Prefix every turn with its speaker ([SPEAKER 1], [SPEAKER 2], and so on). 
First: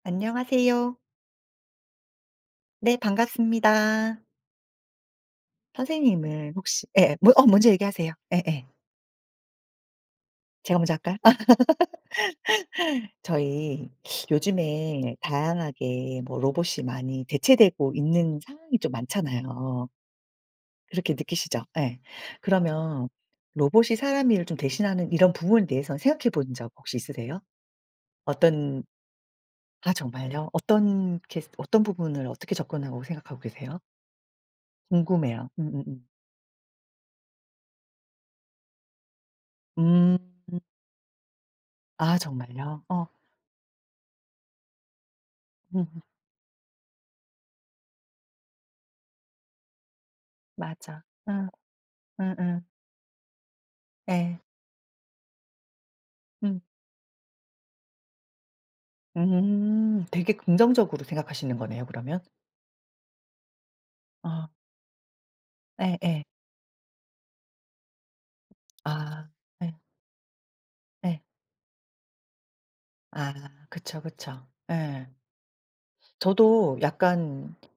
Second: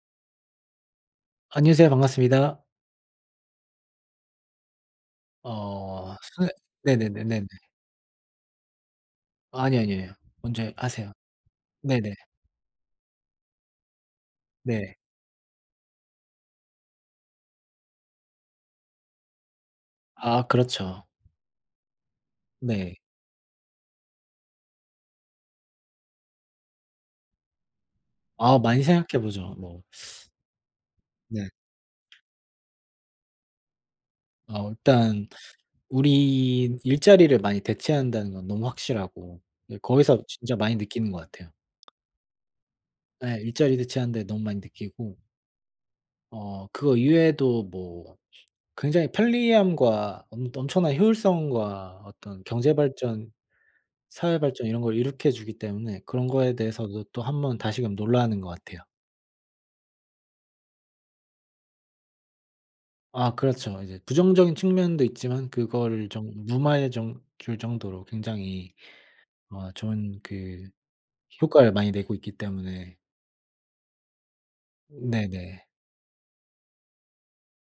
[SPEAKER 1] 안녕하세요.
[SPEAKER 2] 안녕하세요. 반갑습니다.
[SPEAKER 1] 네. 반갑습니다.
[SPEAKER 2] 어.
[SPEAKER 1] 선생님을
[SPEAKER 2] 선생
[SPEAKER 1] 혹시 예 어
[SPEAKER 2] 네네네네네.
[SPEAKER 1] 먼저 얘기하세요. 예예.
[SPEAKER 2] 아니요. 아니에요. 먼저
[SPEAKER 1] 제가 먼저
[SPEAKER 2] 하세요.
[SPEAKER 1] 할까요?
[SPEAKER 2] 네네.
[SPEAKER 1] 저희
[SPEAKER 2] 네.
[SPEAKER 1] 요즘에 다양하게 뭐 로봇이 많이 대체되고 있는 상황이 좀 많잖아요.
[SPEAKER 2] 아. 그렇죠.
[SPEAKER 1] 그렇게 느끼시죠? 예.
[SPEAKER 2] 네.
[SPEAKER 1] 그러면 로봇이 사람 일을 좀 대신하는 이런 부분에 대해서 생각해 본 적 혹시 있으세요?
[SPEAKER 2] 아
[SPEAKER 1] 어떤
[SPEAKER 2] 많이 생각해 보죠 뭐.
[SPEAKER 1] 아 정말요? 어떤 케이스
[SPEAKER 2] 네.
[SPEAKER 1] 어떤 부분을 어떻게 접근하고 생각하고 계세요?
[SPEAKER 2] 어 일단
[SPEAKER 1] 궁금해요. 음음음.
[SPEAKER 2] 우리 일자리를 많이 대체한다는 건 너무 확실하고 네
[SPEAKER 1] 음.
[SPEAKER 2] 거기서 진짜 많이 느끼는 것 같아요.
[SPEAKER 1] 아 정말요? 어.
[SPEAKER 2] 네 일자리 대체하는데 너무 많이 느끼고
[SPEAKER 1] 음음.
[SPEAKER 2] 어 그거 이외에도 뭐 굉장히 편리함과 엄 엄청난
[SPEAKER 1] 맞아. 음.
[SPEAKER 2] 효율성과 어떤
[SPEAKER 1] 음음.
[SPEAKER 2] 경제 발전, 사회
[SPEAKER 1] 예.
[SPEAKER 2] 발전 이런 걸 이룩해 주기 때문에 그런 거에
[SPEAKER 1] 음.
[SPEAKER 2] 대해서도 또 한번 다시금 놀라는 것 같아요.
[SPEAKER 1] 음. 되게 긍정적으로 생각하시는 거네요 그러면?
[SPEAKER 2] 아 그렇죠. 이제
[SPEAKER 1] 아.
[SPEAKER 2] 부정적인 측면도 있지만 그거를
[SPEAKER 1] 예예.
[SPEAKER 2] 좀 무마해 좀 줄 정도로 굉장히
[SPEAKER 1] 아.
[SPEAKER 2] 어
[SPEAKER 1] 예.
[SPEAKER 2] 좋은 그
[SPEAKER 1] 예.
[SPEAKER 2] 효과를 많이 내고 있기 때문에
[SPEAKER 1] 아. 그쵸, 그쵸. 예.
[SPEAKER 2] 네네.
[SPEAKER 1] 저도 약간